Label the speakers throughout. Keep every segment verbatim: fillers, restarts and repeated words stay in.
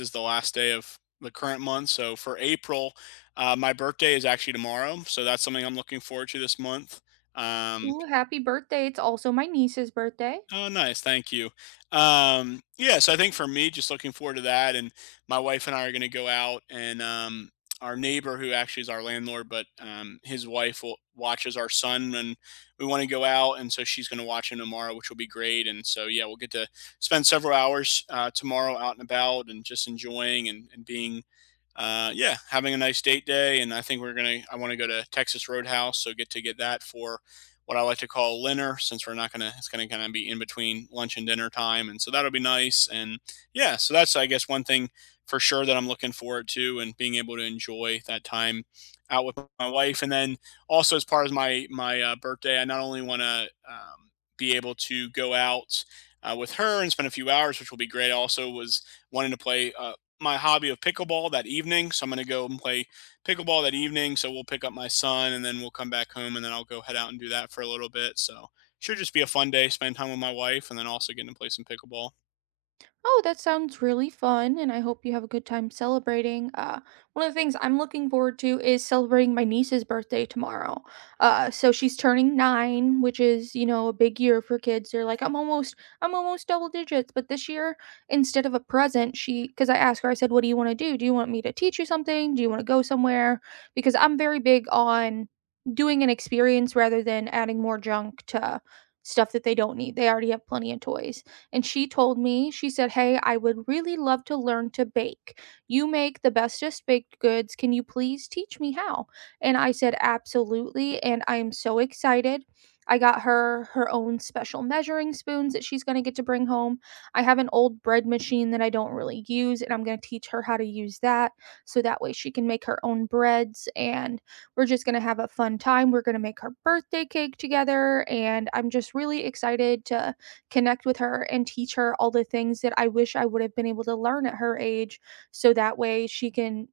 Speaker 1: Is the last day of the current month. So for April, uh, my birthday is actually tomorrow. So that's something I'm looking forward to this month. Um,
Speaker 2: Ooh, happy birthday. It's also my niece's birthday.
Speaker 1: oh, nice. Thank you. Um, yeah. So I think for me, just looking forward to that. And my wife and I are going to go out and, um, our neighbor who actually is our landlord, but, um, his wife will, watches our son and we want to go out. And so she's going to watch him tomorrow, which will be great. And so, yeah, we'll get to spend several hours, uh, tomorrow out and about and just enjoying and, and being, uh, yeah, having a nice date day. And I think we're gonna. I want to go to Texas Roadhouse, so get to get that for what I like to call dinner, since we're not gonna. It's gonna kind of be in between lunch and dinner time, and so that'll be nice. And yeah, so that's, I guess, one thing for sure that I'm looking forward to, and being able to enjoy that time out with my wife. And then also as part of my my uh, birthday, I not only want to um, be able to go out uh, with her and spend a few hours, which will be great. I also was wanting to play uh, my hobby of pickleball that evening. So I'm going to go and play pickleball that evening. So we'll pick up my son and then we'll come back home and then I'll go head out and do that for a little bit. So should just be a fun day, spend time with my wife and then also getting to play some pickleball.
Speaker 2: Oh, that sounds really fun, and I hope you have a good time celebrating. Uh, one of the things I'm looking forward to is celebrating my niece's birthday tomorrow. Uh, so she's turning nine, which is, you know, a big year for kids. They're like, I'm almost, I'm almost double digits. But this year, instead of a present, she, because I asked her, I said, "What do you want to do? Do you want me to teach you something? Do you want to go somewhere?" Because I'm very big on doing an experience rather than adding more junk to stuff that they don't need. They already have plenty of toys. And she told me, she said, "Hey, I would really love to learn to bake. You make the bestest baked goods. Can you please teach me how?" And I said, "Absolutely." And I am so excited. I got her her own special measuring spoons that she's going to get to bring home. I have an old bread machine that I don't really use, and I'm going to teach her how to use that so that way she can make her own breads. And we're just going to have a fun time. We're going to make her birthday cake together, and I'm just really excited to connect with her and teach her all the things that I wish I would have been able to learn at her age so that way she can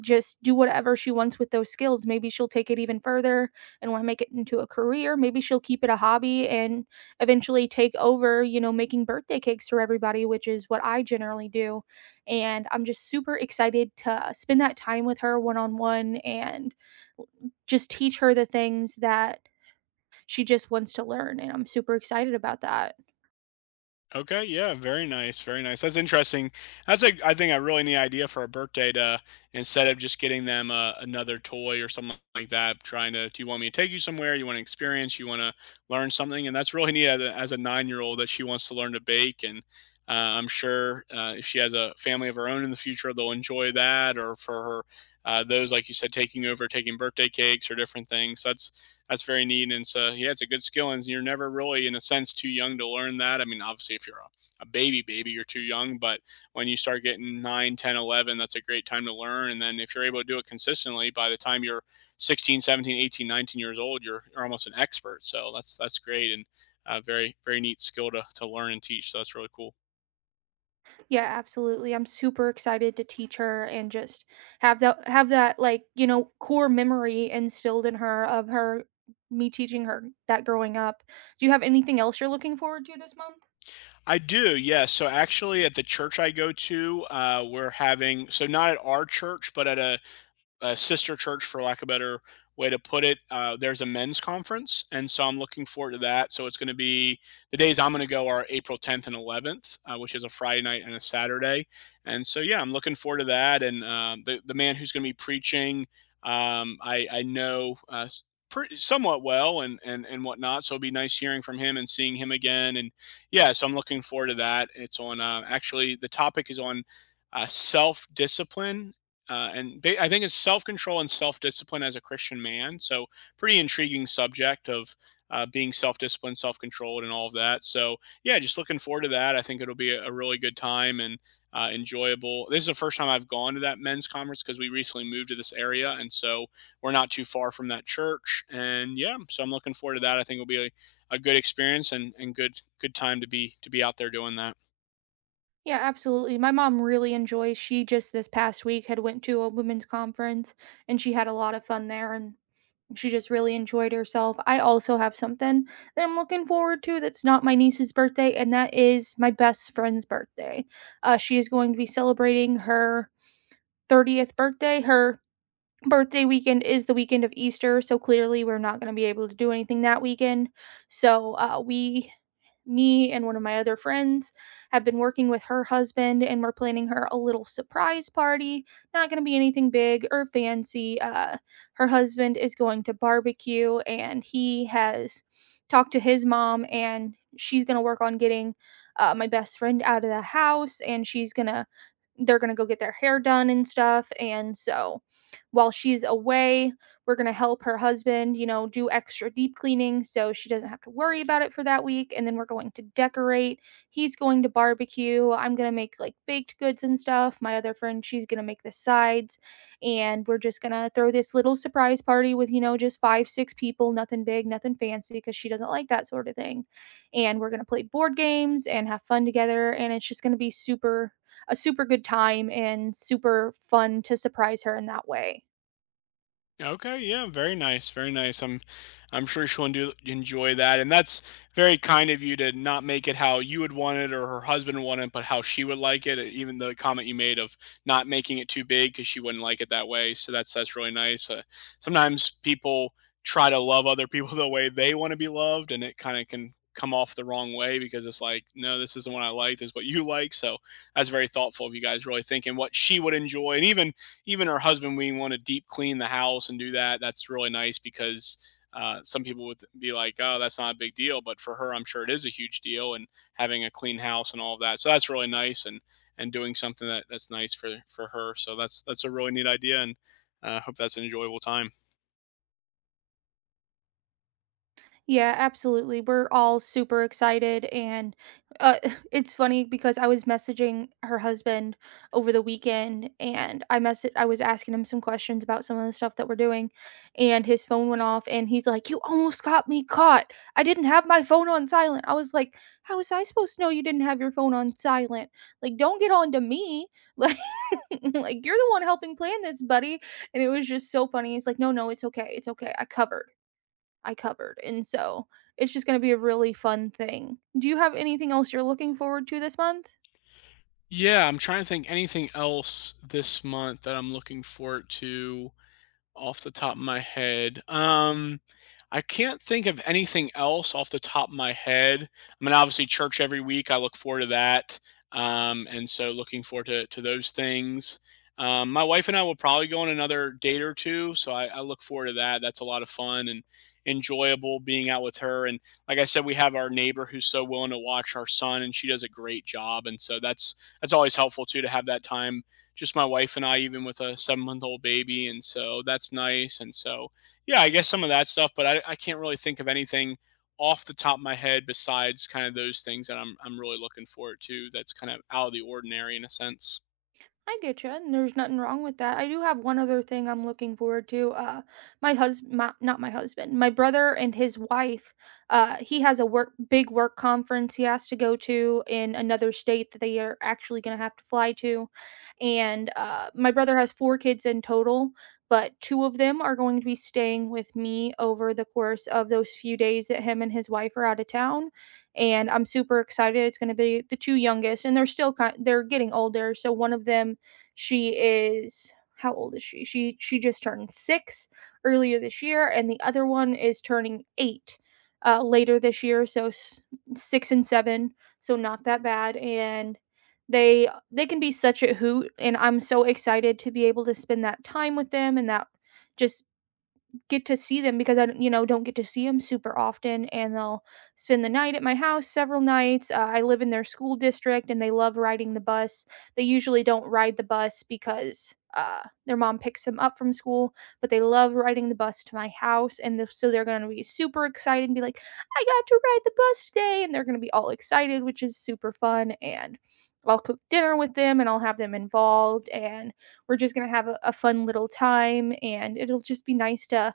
Speaker 2: just do whatever she wants with those skills. Maybe she'll take it even further and want to make it into a career. Maybe she'll keep it a hobby and eventually take over, you know, making birthday cakes for everybody, which is what I generally do. And I'm just super excited to spend that time with her one on one and just teach her the things that she just wants to learn. And I'm super excited about that.
Speaker 1: Okay, yeah, very nice, very nice. That's interesting. That's, a I think, a really neat idea for a birthday to, instead of just getting them uh, another toy or something like that, trying to, do you want me to take you somewhere? You want to experience? You want to learn something? And that's really neat as a, as a nine-year-old that she wants to learn to bake. And uh, I'm sure uh, if she has a family of her own in the future, they'll enjoy that. Or for her, uh, those, like you said, taking over, taking birthday cakes or different things. That's that's very neat. And so, yeah, it's a good skill, and you're never really, in a sense, too young to learn that. I mean, obviously, if you're a, a baby, baby, you're too young, but when you start getting nine, ten, eleven, that's a great time to learn. And then if you're able to do it consistently, by the time you're sixteen, seventeen, eighteen, nineteen years old, you're, you're almost an expert. So that's that's great. And a very very neat skill to, to learn and teach. So that's really cool.
Speaker 2: Yeah, absolutely. I'm super excited to teach her and just have that have that like, you know, core memory instilled in her of her me teaching her that growing up. Do you have anything else you're looking forward to this month?
Speaker 1: I do, yes. So actually at the church I go to, uh, we're having, so not at our church but at a a sister church, for lack of a better way to put it. Uh, there's a men's conference, and so I'm looking forward to that. So it's going to be, the days I'm going to go are April tenth and eleventh, uh, which is a Friday night and a Saturday. And so yeah, I'm looking forward to that. And um, the the man who's going to be preaching, um, I I know. Uh, Pretty, somewhat well and, and and whatnot, so it'll be nice hearing from him and seeing him again. And yeah, so I'm looking forward to that. It's on, uh, actually the topic is on uh, self discipline, uh, and I think it's self control and self discipline as a Christian man. So pretty intriguing subject of uh, being self disciplined, self controlled, and all of that. So yeah, just looking forward to that. I think it'll be a, a really good time and uh, enjoyable. This is the first time I've gone to that men's conference because we recently moved to this area, and so we're not too far from that church. And yeah, so I'm looking forward to that. I think it'll be a, a good experience and, and good good time to be to be out there doing that.
Speaker 2: Yeah, absolutely. My mom really enjoys. She just this past week had went to a women's conference and she had a lot of fun there and she just really enjoyed herself. I also have something that I'm looking forward to that's not my niece's birthday, and that is my best friend's birthday. Uh, she is going to be celebrating her thirtieth birthday. Her birthday weekend is the weekend of Easter, so clearly we're not going to be able to do anything that weekend. So uh, we, me and one of my other friends have been working with her husband, and we're planning her a little surprise party. Not going to be anything big or fancy. Uh, her husband is going to barbecue, and he has talked to his mom, and she's going to work on getting. Uh, my best friend out of the house, and she's gonna they're gonna go get their hair done and stuff. And so while she's away, we're going to help her husband, you know, do extra deep cleaning so she doesn't have to worry about it for that week. And then we're going to decorate. He's going to barbecue. I'm going to make like baked goods and stuff. My other friend, she's going to make the sides. And we're just going to throw this little surprise party with, you know, just five, six people, nothing big, nothing fancy, because she doesn't like that sort of thing. And we're going to play board games and have fun together. And it's just going to be super, A super good time and super fun to surprise her in that way.
Speaker 1: Okay, yeah, very nice, very nice. I'm I'm sure she'll endu- enjoy that. And that's very kind of you to not make it how you would want it or her husband wanted it, but how she would like it. Even the comment you made of not making it too big because she wouldn't like it that way. So that's that's really nice. Uh, sometimes people try to love other people the way they want to be loved, and it kind of can come off the wrong way because it's like, no, this isn't what I like. This is what you like. So that's very thoughtful of you guys really thinking what she would enjoy, and even even her husband, we want to deep clean the house and do that. That's really nice because uh, some people would be like, oh, that's not a big deal, but for her I'm sure it is a huge deal, and having a clean house and all of that. So that's really nice, and and doing something that that's nice for for her. So that's that's a really neat idea. And I uh, hope that's an enjoyable time.
Speaker 2: Yeah, absolutely. We're all super excited. And uh, it's funny because I was messaging her husband over the weekend and I mess I was asking him some questions about some of the stuff that we're doing. And his phone went off and he's like, "You almost got me caught. I didn't have my phone on silent." I was like, "How was I supposed to know you didn't have your phone on silent? Like, don't get on to me." Like, like you're the one helping plan this, buddy. And it was just so funny. He's like, "No, no, it's okay. It's okay. I covered. I covered." And so it's just gonna be a really fun thing. Do you have anything else you're looking forward to this month?
Speaker 1: Yeah, I'm trying to think, anything else this month that I'm looking forward to off the top of my head. Um, I can't think of anything else off the top of my head. I mean, obviously, church every week. I look forward to that, um, and so looking forward to to those things. Um, my wife and I will probably go on another date or two, so I, I look forward to that. That's a lot of fun and enjoyable being out with her. And like I said, we have our neighbor who's so willing to watch our son, and she does a great job. And so that's that's always helpful too to have that time, just my wife and I, even with a seven month old baby. And so that's nice. And so, yeah, I guess some of that stuff, but I, I can't really think of anything off the top of my head besides kind of those things that I'm, I'm really looking forward to that's kind of out of the ordinary in a sense.
Speaker 2: I get you, and there's nothing wrong with that. I do have one other thing I'm looking forward to. Uh, my husband, my, not my husband, my brother and his wife. Uh, he has a work big work conference he has to go to in another state that they are actually going to have to fly to, and uh, my brother has four kids in total, but two of them are going to be staying with me over the course of those few days that him and his wife are out of town, and I'm super excited. It's going to be the two youngest, and they're still kind, they're getting older, so one of them, she is how old is she? She she just turned six earlier this year, and the other one is turning eight uh later this year, so s- six and seven, so not that bad. And they they can be such a hoot, and I'm so excited to be able to spend that time with them. And that, just get to see them, because I, you know, don't get to see them super often. And they'll spend the night at my house several nights. Uh, I live in their school district and they love riding the bus. They usually don't ride the bus because uh, their mom picks them up from school, but they love riding the bus to my house. And the, so they're going to be super excited and be like, "I got to ride the bus today." And they're going to be all excited, which is super fun. And I'll cook dinner with them and I'll have them involved. And we're just going to have a, a fun little time. And it'll just be nice to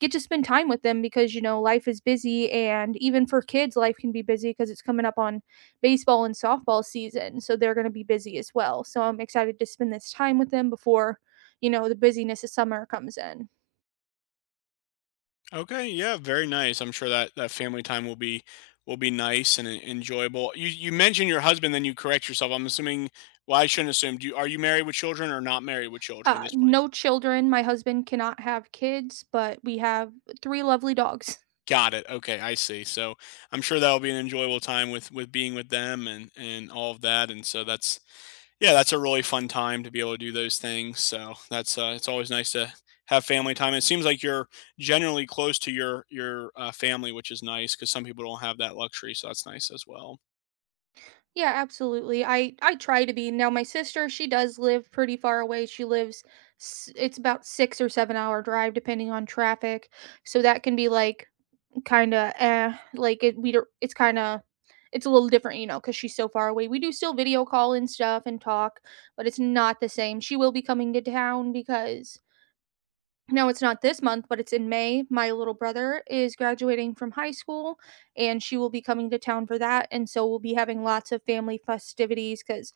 Speaker 2: get to spend time with them, because you know life is busy, and even for kids life can be busy because it's coming up on baseball and softball season, so they're going to be busy as well. So I'm excited to spend this time with them before, you know, the busyness of summer comes in.
Speaker 1: Okay, yeah, very nice. I'm sure that that family time will be will be nice and en- enjoyable. You you mentioned your husband, then you correct yourself. I'm assuming. Well, I shouldn't assume. Do you, are you married with children or not married with children at
Speaker 2: Uh,
Speaker 1: this point?
Speaker 2: no children. My husband cannot have kids, but we have three lovely dogs.
Speaker 1: Got it. Okay, I see. So I'm sure that'll be an enjoyable time with with being with them and and all of that. And so that's yeah, that's a really fun time to be able to do those things. So that's uh, it's always nice to have family time. It seems like you're generally close to your your uh, family, which is nice because some people don't have that luxury. So that's nice as well.
Speaker 2: Yeah, absolutely. I i try to be. Now my sister, she does live pretty far away. She lives s- it's about six or seven hour drive depending on traffic, so that can be like, kinda, eh, like, it we don't it's kinda, it's a little different, you know, because she's so far away. We do still video call and stuff and talk, but it's not the same. She will be coming to town because, no, it's not this month, but it's in May. My little brother is graduating from high school, and she will be coming to town for that, and so we'll be having lots of family festivities because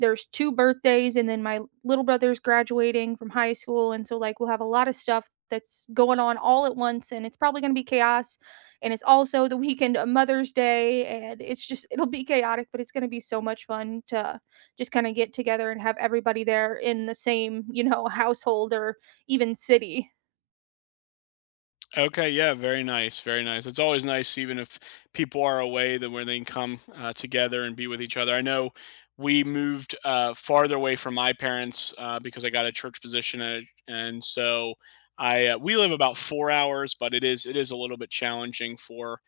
Speaker 2: there's two birthdays and then my little brother's graduating from high school. And so like we'll have a lot of stuff that's going on all at once, and it's probably going to be chaos. And it's also the weekend of Mother's Day. And it's just, it'll be chaotic, but it's going to be so much fun to just kind of get together and have everybody there in the same, you know, household or even city.
Speaker 1: Okay, yeah, very nice, very nice. It's always nice, even if people are away, then where they can come uh, together and be with each other. I know we moved uh, farther away from my parents uh, because I got a church position, at, and so I uh, we live about four hours, but it is it is a little bit challenging for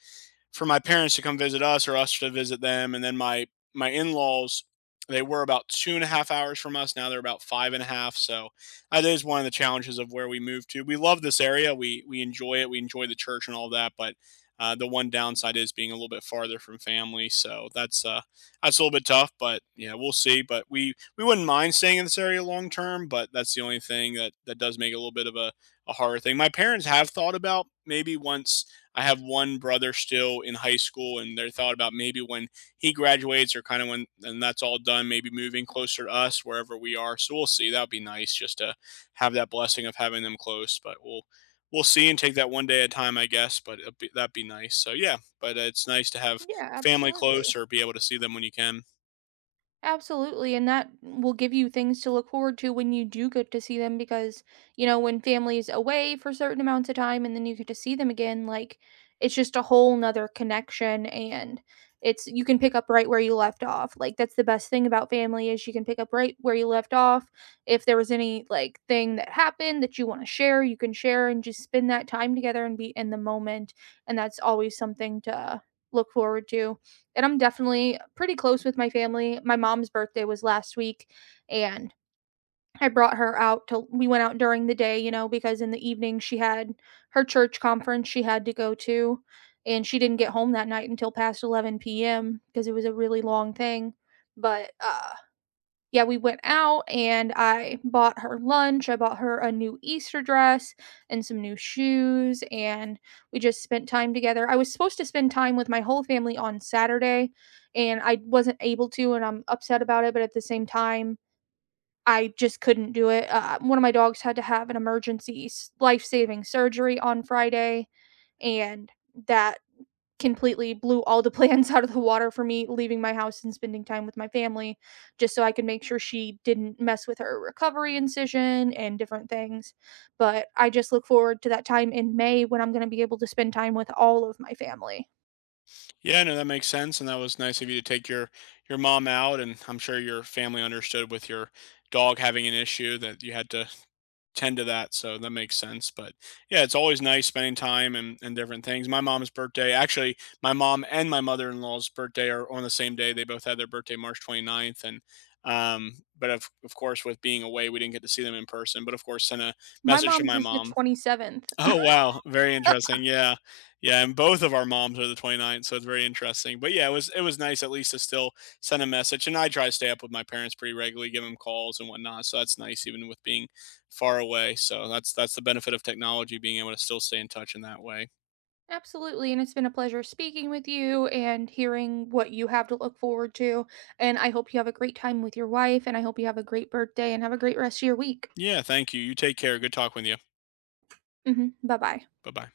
Speaker 1: for my parents to come visit us or us to visit them. And then my my in laws, they were about two and a half hours from us. Now they're about five and a half. So that is one of the challenges of where we moved to. We love this area. We we enjoy it. We enjoy the church and all that. But uh, the one downside is being a little bit farther from family. So that's uh that's a little bit tough. But yeah, we'll see. But we we wouldn't mind staying in this area long term. But that's the only thing that that does make it a little bit of a a horror thing. My parents have thought about maybe once, I have one brother still in high school, and they're thought about maybe when he graduates or kind of when and that's all done, maybe moving closer to us wherever we are. So we'll see. That'd be nice just to have that blessing of having them close, but we'll we'll see and take that one day at a time, I guess. But it'd be, that'd be nice. So yeah, but it's nice to have
Speaker 2: Yeah,
Speaker 1: family
Speaker 2: absolutely.
Speaker 1: close or be able to see them when you can.
Speaker 2: Absolutely, and that will give you things to look forward to when you do get to see them, because, you know, when family is away for certain amounts of time and then you get to see them again, like, it's just a whole nother connection. And it's you can pick up right where you left off. Like that's the best thing about family, is you can pick up right where you left off. If there was any like thing that happened that you want to share, you can share, and just spend that time together and be in the moment. And that's always something to look forward to. And I'm definitely pretty close with my family. My mom's birthday was last week, and I brought her out to we went out during the day, you know, because in the evening she had her church conference she had to go to, and she didn't get home that night until past eleven p m because it was a really long thing. But uh yeah, we went out and I bought her lunch, I bought her a new Easter dress and some new shoes, and we just spent time together. I was supposed to spend time with my whole family on Saturday, and I wasn't able to, and I'm upset about it, but at the same time, I just couldn't do it. Uh, one of my dogs had to have an emergency s- life-saving surgery on Friday, and that completely blew all the plans out of the water for me leaving my house and spending time with my family just so I could make sure she didn't mess with her recovery incision and different things. But I just look forward to that time in May when I'm going to be able to spend time with all of my family.
Speaker 1: Yeah, no, that makes sense, and that was nice of you to take your your mom out, and I'm sure your family understood with your dog having an issue that you had to tend to that, so that makes sense. But yeah, it's always nice spending time and, and different things. My mom's birthday, actually my mom and my mother-in-law's birthday are on the same day. They both had their birthday March twenty-ninth, and um but of, of course with being away we didn't get to see them in person, but of course sent a
Speaker 2: My
Speaker 1: message to
Speaker 2: mom's
Speaker 1: my
Speaker 2: is the
Speaker 1: mom.
Speaker 2: twenty-seventh.
Speaker 1: Oh, wow. Very interesting. Yeah. Yeah, and both of our moms are the 29th, so it's very interesting. But yeah, it was it was nice at least to still send a message. And I try to stay up with my parents pretty regularly, give them calls and whatnot. So that's nice, even with being far away. So that's that's the benefit of technology, being able to still stay in touch in that way.
Speaker 2: Absolutely. And it's been a pleasure speaking with you and hearing what you have to look forward to. And I hope you have a great time with your wife. And I hope you have a great birthday and have a great rest of your week.
Speaker 1: Yeah, thank you. You take care. Good talking with you.
Speaker 2: Hmm. Bye bye.
Speaker 1: Bye bye.